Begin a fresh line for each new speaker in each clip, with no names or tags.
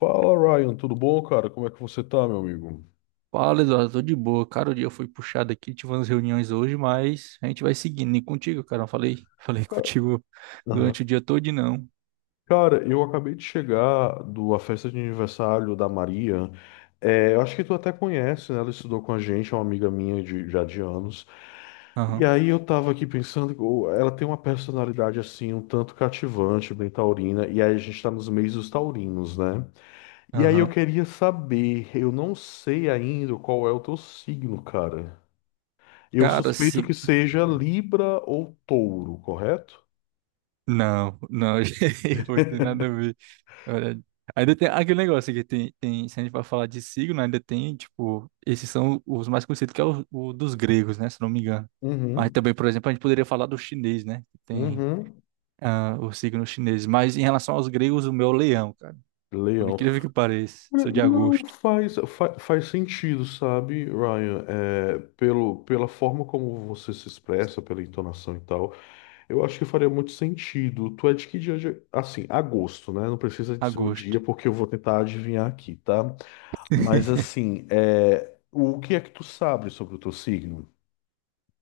Fala, Ryan, tudo bom, cara? Como é que você tá, meu amigo?
Fala, Eduardo, tô de boa. Cara, o dia foi puxado aqui, tive umas reuniões hoje, mas a gente vai seguindo. E contigo, cara, eu falei, falei
Ca-
contigo
Aham.
durante o dia todo, não.
Cara, eu acabei de chegar da festa de aniversário da Maria. É, eu acho que tu até conhece, né? Ela estudou com a gente, é uma amiga minha já de anos. E
Aham,
aí eu tava aqui pensando, ô, ela tem uma personalidade assim, um tanto cativante, bem taurina, e aí a gente tá nos meios dos taurinos, né? E aí eu
aham.
queria saber, eu não sei ainda qual é o teu signo, cara. Eu
Cara,
suspeito
se...
que seja Libra ou Touro, correto?
Não, não, gente, não tem nada a ver. Olha, ainda tem aquele negócio que tem, se a gente vai falar de signo, ainda tem, tipo, esses são os mais conhecidos, que é o dos gregos, né, se não me engano. Mas
Uhum,
também, por exemplo, a gente poderia falar do chinês, né, que tem
uhum.
o signo chinês. Mas em relação aos gregos, o meu é o leão, cara. Por
Leão.
incrível que pareça,
Olha,
sou de
não
agosto.
faz sentido, sabe, Ryan? É, pelo, pela forma como você se expressa, pela entonação e tal, eu acho que faria muito sentido. Tu é de que dia? Assim, agosto, né? Não precisa de ser o
Agosto.
dia, porque eu vou tentar adivinhar aqui, tá? Mas assim, é, o que é que tu sabe sobre o teu signo?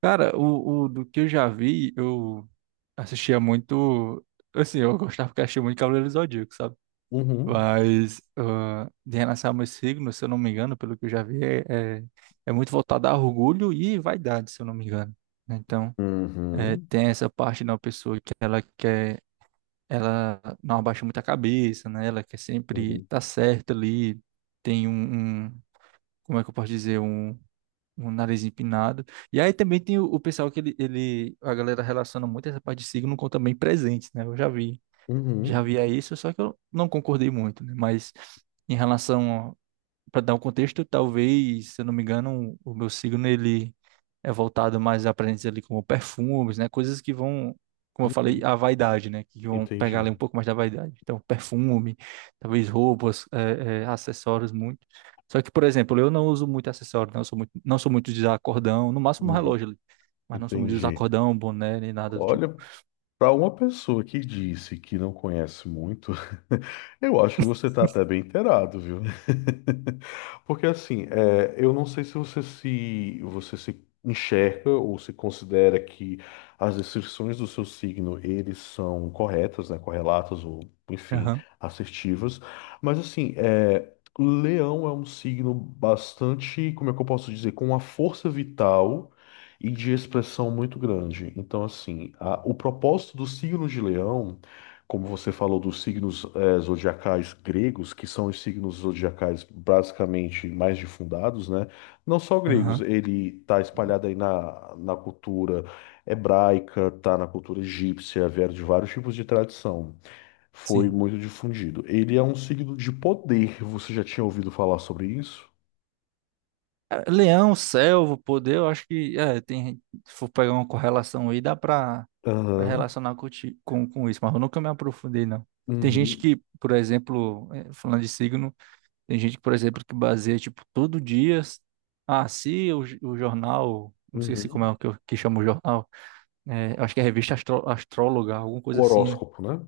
Cara, o do que eu já vi, eu assistia muito. Assim, eu gostava porque achei muito Cavaleiro do Zodíaco, sabe?
Uhum.
Mas de relação a meus signos, se eu não me engano, pelo que eu já vi, é muito voltado a orgulho e vaidade, se eu não me engano. Né? Então,
Uhum.
tem essa parte da pessoa que ela quer, ela não abaixa muito a cabeça, né? Ela quer sempre
Uhum.
estar certa ali, tem como é que eu posso dizer? Um nariz empinado. E aí também tem o pessoal que ele, a galera relaciona muito essa parte de signo com também presentes, né? Eu já vi, já
Uhum.
via isso, só que eu não concordei muito, né? Mas em relação para dar um contexto, talvez, se eu não me engano, o meu signo ele é voltado mais a presentes ali como perfumes, né? Coisas que vão, como eu falei,
Uhum.
a vaidade, né? Que vão pegar
Entendi.
ali um pouco mais da vaidade. Então, perfume, talvez roupas, acessórios muito. Só que, por exemplo, eu não uso muito acessório, não sou muito de usar cordão, no máximo um
Uhum.
relógio ali, mas não sou muito de usar
Entendi.
cordão, boné, nem nada do tipo.
Olha, para uma pessoa que disse que não conhece muito, eu acho que você está até bem inteirado, viu? Porque assim, é, eu não sei se você se enxerga ou se considera que as descrições do seu signo eles são corretas, né? Correlatas ou enfim,
Aham,
assertivas. Mas assim, é, Leão é um signo bastante, como é que eu posso dizer, com uma força vital e de expressão muito grande. Então, assim, o propósito do signo de Leão, como você falou dos signos zodiacais gregos, que são os signos zodiacais basicamente mais difundados, né? Não só gregos,
aham,
ele está espalhado aí na cultura hebraica, tá na cultura egípcia, vieram de vários tipos de tradição. Foi
sim.
muito difundido. Ele é um signo de poder. Você já tinha ouvido falar sobre isso?
É, Leão, Selvo, Poder, eu acho que é, tem, se for pegar uma correlação aí, dá pra, pra
Aham.
relacionar com, com isso, mas eu nunca me aprofundei, não. Tem gente
Uhum.
que, por exemplo, falando de signo, tem gente, por exemplo, que baseia, tipo, todo dia, ah, se o, o jornal, não sei se como é
Uhum.
o que, que chama o jornal, é, eu acho que é a revista Astróloga, alguma coisa
O
assim, né?
horóscopo, né?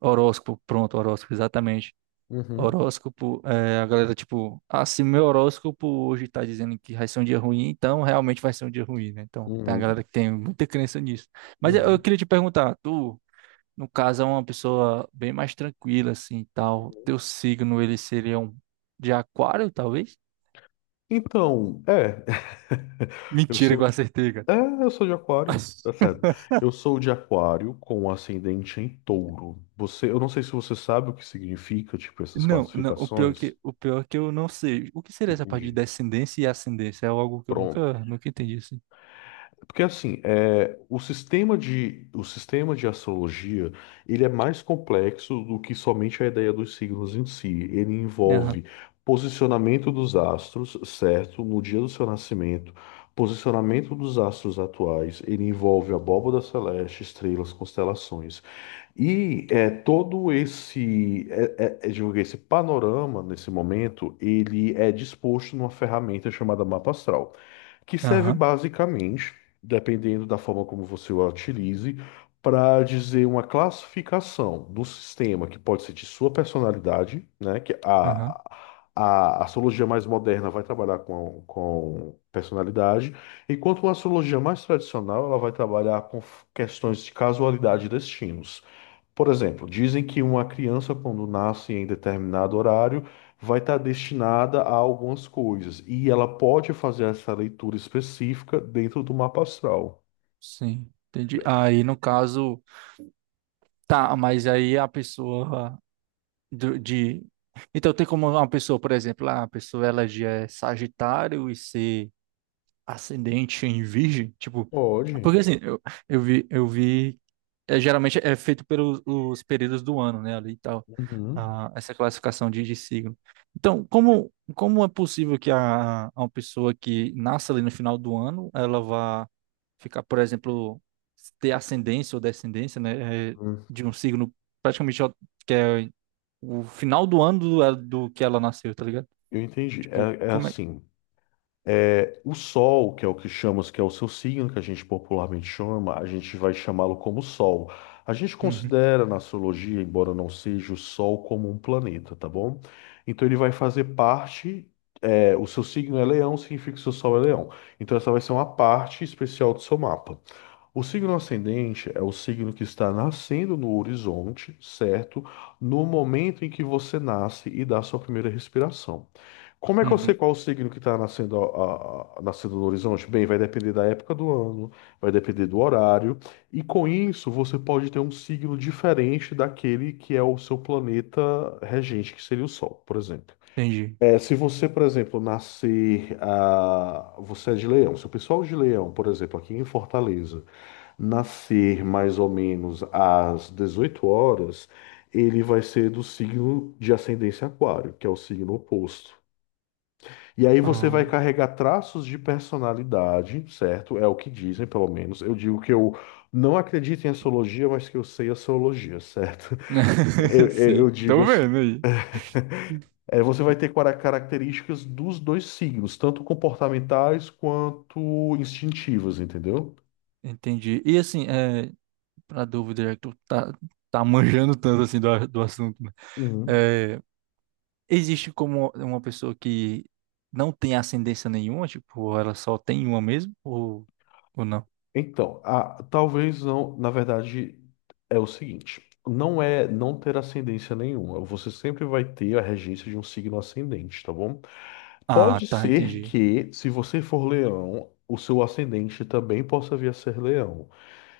Horóscopo, pronto, horóscopo, exatamente.
Uhum,
Horóscopo, é, a galera, tipo, ah, se meu horóscopo hoje tá dizendo que vai ser um dia ruim, então realmente vai ser um dia ruim, né? Então, tem a
uhum,
galera que tem muita crença nisso. Mas eu
uhum.
queria te perguntar, tu, no caso, é uma pessoa bem mais tranquila, assim, e tal, teu signo, ele seria um de aquário, talvez?
Então, é, eu
Mentira que eu
sou,
acertei, cara.
é, eu sou de aquário, tá certo. Eu sou de aquário com ascendente em touro. Você, eu não sei se você sabe o que significa, tipo, essas
Não, não, o pior
classificações.
que, o pior é que eu não sei. O que seria essa parte de
Entendi.
descendência e ascendência? É algo que eu nunca entendi, assim.
Porque assim, é, o sistema de astrologia, ele é mais complexo do que somente a ideia dos signos em si. Ele
Aham,
envolve posicionamento dos astros, certo, no dia do seu nascimento, posicionamento dos astros atuais, ele envolve a abóbada celeste, estrelas, constelações. E é, todo esse, é, é, é, digo, esse panorama, nesse momento, ele é disposto numa ferramenta chamada mapa astral que serve
aham,
basicamente, dependendo da forma como você o utilize, para dizer uma classificação do sistema que pode ser de sua personalidade, né? Que
aham.
a astrologia mais moderna vai trabalhar com personalidade, enquanto uma astrologia mais tradicional ela vai trabalhar com questões de casualidade e destinos. Por exemplo, dizem que uma criança, quando nasce em determinado horário, vai estar destinada a algumas coisas. E ela pode fazer essa leitura específica dentro do mapa astral.
Sim, entendi. Aí, no caso, tá, mas aí a pessoa do- de. Então, tem como uma pessoa, por exemplo, ah, a pessoa ela já é Sagitário e ser ascendente em Virgem? Tipo,
Pode.
porque assim, eu vi é, geralmente é feito pelos os períodos do ano, né, ali e tal,
Uhum.
essa classificação de signo. Então, como, como é possível que a uma pessoa que nasce ali no final do ano, ela vá ficar, por exemplo, ter ascendência ou descendência, né, é,
Hum.
de um signo praticamente ó, que é o final do ano do, é, do que ela nasceu, tá ligado?
Eu entendi.
Tipo,
É
como é?
assim. É, o Sol, que é o que chamamos, que é o seu signo, que a gente popularmente chama, a gente vai chamá-lo como Sol. A gente
Uhum,
considera na astrologia, embora não seja o Sol, como um planeta, tá bom? Então ele vai fazer parte, é, o seu signo é Leão, significa que o seu Sol é Leão. Então essa vai ser uma parte especial do seu mapa. O signo ascendente é o signo que está nascendo no horizonte, certo? No momento em que você nasce e dá sua primeira respiração. Como é que eu sei
uhum,
qual o signo que está nascendo, nascendo no horizonte? Bem, vai depender da época do ano, vai depender do horário, e com isso você pode ter um signo diferente daquele que é o seu planeta regente, que seria o Sol, por exemplo.
entendi.
É, se você, por exemplo, nascer, ah, você é de Leão, se o pessoal de Leão, por exemplo, aqui em Fortaleza, nascer mais ou menos às 18 horas, ele vai ser do signo de ascendência aquário, que é o signo oposto. E aí você vai
Ah.
carregar traços de personalidade, certo? É o que dizem, pelo menos. Eu digo que eu não acredito em astrologia, mas que eu sei astrologia, certo? Eu, eu-
Sim,
eu digo
tô
assim.
vendo aí.
É, você vai ter características dos dois signos, tanto comportamentais quanto instintivas, entendeu?
Entendi. E assim, é, pra dúvida, já que tá manjando tanto assim do, do assunto, né?
Uhum.
É, existe como uma pessoa que não tem ascendência nenhuma, tipo, ela só tem uma mesmo, ou não?
Então, talvez não, na verdade, é o seguinte, não é não ter ascendência nenhuma, você sempre vai ter a regência de um signo ascendente, tá bom?
Ah,
Pode
tá,
ser
entendi.
que, se você for leão, o seu ascendente também possa vir a ser leão.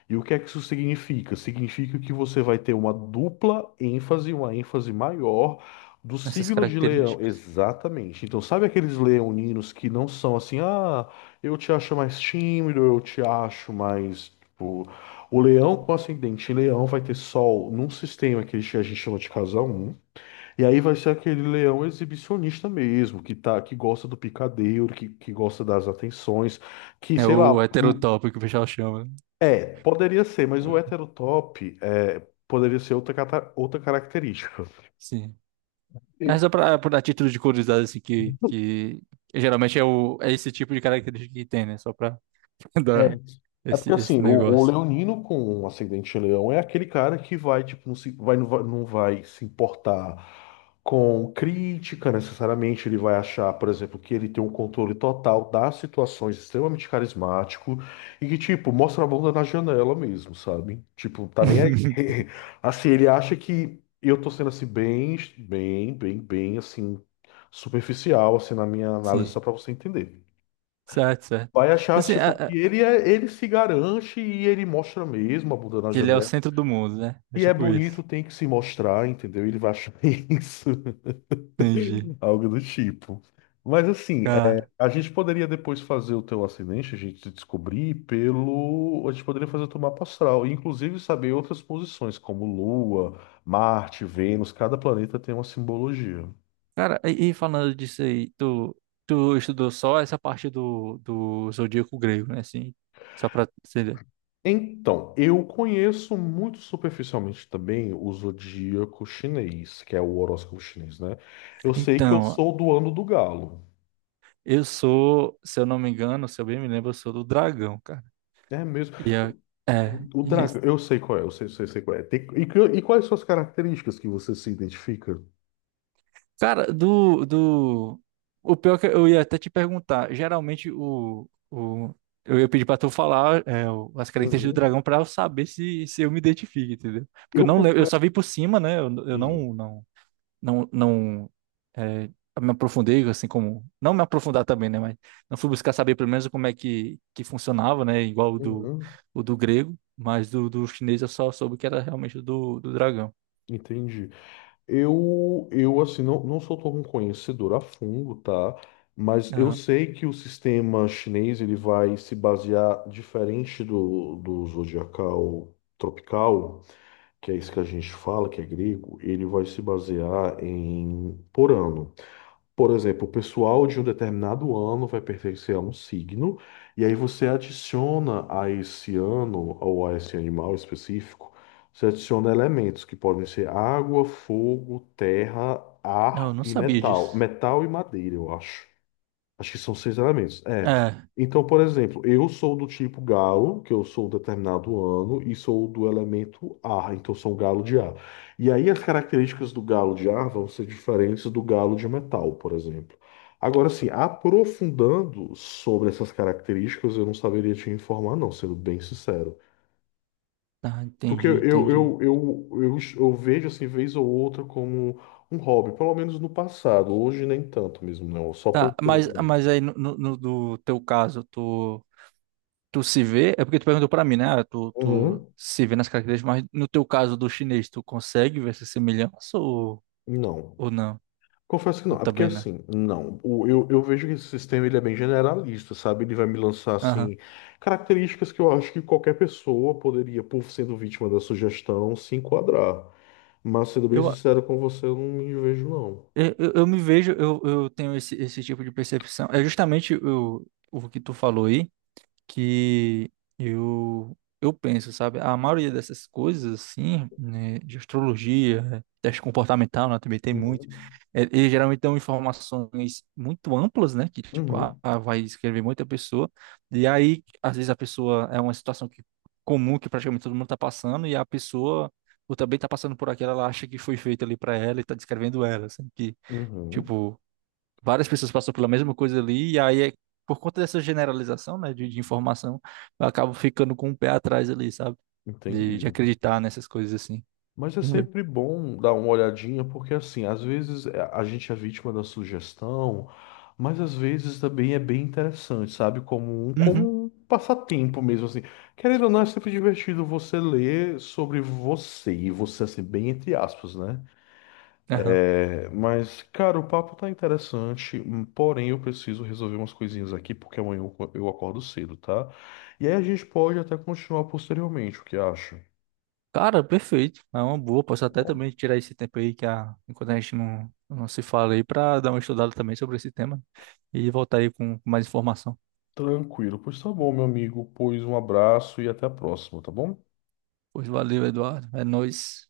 E o que é que isso significa? Significa que você vai ter uma dupla ênfase, uma ênfase maior do
Nessas
signo de leão.
características.
Exatamente. Então, sabe aqueles leoninos que não são assim, ah, eu te acho mais tímido, eu te acho mais. Tipo... O leão com ascendente em leão vai ter sol num sistema que a gente chama de casa um. E aí vai ser aquele leão exibicionista mesmo, que tá, que gosta do picadeiro, que gosta das atenções, que,
É
sei lá,
o heterotópico que o pessoal chama, né?
é, poderia ser, mas o heterotop é, poderia ser outra, outra característica.
Sim. Mas só pra, pra título de curiosidade, assim, que geralmente é, é esse tipo de característica que tem, né? Só pra,
É,
dar
é porque
esse
assim, o
negócio.
leonino com um ascendente em leão é aquele cara que vai, tipo, não se, vai, não vai, não vai se importar com crítica necessariamente. Ele vai achar, por exemplo, que ele tem um controle total das situações, extremamente carismático e que, tipo, mostra a bunda na janela mesmo, sabe? Tipo, tá nem aí. Assim, ele acha que eu tô sendo assim, bem, assim, superficial, assim, na minha análise, só
Sim,
pra você entender.
certo, certo.
Vai achar,
Assim,
tipo, que ele é, ele se garante e ele mostra mesmo a bunda na
Que ele é o
janela.
centro do mundo, né? É
E é
tipo isso.
bonito, tem que se mostrar, entendeu? Ele vai achar isso,
Entendi.
algo do tipo. Mas assim, é,
Cara,
a gente poderia depois fazer o teu acidente, a gente descobrir pelo. A gente poderia fazer o teu mapa astral, e, inclusive saber outras posições, como Lua, Marte, Vênus, cada planeta tem uma simbologia.
cara, e falando disso aí, tu, tu estudou só essa parte do, do zodíaco grego, né? Assim, só pra ser.
Então, eu conheço muito superficialmente também o zodíaco chinês, que é o horóscopo chinês, né? Eu sei que eu
Então,
sou do ano do galo.
eu sou, se eu não me engano, se eu bem me lembro, eu sou do dragão, cara.
É mesmo.
E é,
O
e
dragão, eu sei qual é, eu sei qual é. E quais são as características que você se identifica?
Cara, do, do... O pior que eu ia até te perguntar, geralmente o... eu ia pedir pra tu falar é, as características do
Uhum.
dragão pra eu saber se, se eu me identifico, entendeu? Porque eu
Eu
não lembro, eu
confesso.
só vi por cima, né? Eu
que-
não, não, não, não é, me aprofundei, assim como... Não me aprofundar também, né? Mas não fui buscar saber pelo menos como é que funcionava, né? Igual
Uhum.
o do grego, mas do, do chinês eu só soube que era realmente o do, do dragão.
Entendi. Eu assim, não, não sou tão conhecedor a fundo, tá? Mas eu
Aham.
sei que o sistema chinês ele vai se basear diferente do zodiacal tropical, que é isso que a gente fala, que é grego, ele vai se basear em por ano. Por exemplo, o pessoal de um determinado ano vai pertencer a um signo, e aí você adiciona a esse ano ou a esse animal específico, você adiciona elementos que podem ser água, fogo, terra,
Não, eu
ar
não
e
sabia
metal.
disso.
Metal e madeira, eu acho. Acho que são seis elementos. É.
É.
Então, por exemplo, eu sou do tipo galo, que eu sou determinado ano, e sou do elemento ar, então sou um galo de ar. E aí as características do galo de ar vão ser diferentes do galo de metal, por exemplo. Agora, assim, aprofundando sobre essas características, eu não saberia te informar, não, sendo bem sincero.
Ah,
Porque
entendi, entendi.
eu, eu vejo, assim, vez ou outra como um hobby, pelo menos no passado. Hoje nem tanto mesmo, não. Só por
Tá,
curiosidade
mas
mesmo.
aí no, no, no do teu caso, tu, tu se vê, é porque tu perguntou pra mim, né? Ah, Tu, tu
Uhum.
se vê nas características, mas no teu caso do chinês, tu consegue ver essa semelhança
Não.
ou não?
Confesso que não. É porque
Também não.
assim, não. Eu vejo que esse sistema ele é bem generalista, sabe? Ele vai me lançar
Aham.
assim características que eu acho que qualquer pessoa poderia, por sendo vítima da sugestão, se enquadrar. Mas sendo bem
Eu,
sincero com você, eu não me vejo não.
eu me vejo, eu tenho esse, esse tipo de percepção. É justamente o que tu falou aí. Que eu penso, sabe? A maioria dessas coisas, assim, né, de astrologia, né, teste comportamental, né, também tem muito.
Uhum.
É, Eles geralmente dão informações muito amplas, né? Que, tipo,
Uhum.
vai escrever muita pessoa. E aí, às vezes, a pessoa é uma situação que, comum que praticamente todo mundo tá passando, e a pessoa ou também tá passando por aquela, ela acha que foi feito ali para ela e tá descrevendo ela, assim, que,
Uhum.
tipo várias pessoas passam pela mesma coisa ali, e aí é por conta dessa generalização, né, de informação, eu acabo ficando com o pé atrás ali, sabe?
Entendi.
De acreditar nessas coisas assim,
Mas é
entendeu?
sempre bom dar uma olhadinha, porque assim, às vezes é, a gente é vítima da sugestão, mas às vezes também é bem interessante, sabe?
Uhum,
Como um passatempo mesmo, assim. Querendo ou não, é sempre divertido você ler sobre você, e você, assim, bem entre aspas, né?
aham.
É, mas, cara, o papo tá interessante, porém eu preciso resolver umas coisinhas aqui, porque amanhã eu, eu acordo cedo, tá? E aí a gente pode até continuar posteriormente, o que acha?
Cara, perfeito. É uma boa. Posso
Tá
até
bom?
também tirar esse tempo aí que a, enquanto a gente não se fala aí pra dar uma estudada também sobre esse tema e voltar aí com mais informação.
Tranquilo. Pois tá bom, meu amigo. Pois um abraço e até a próxima, tá bom?
Pois valeu, Eduardo. É nóis.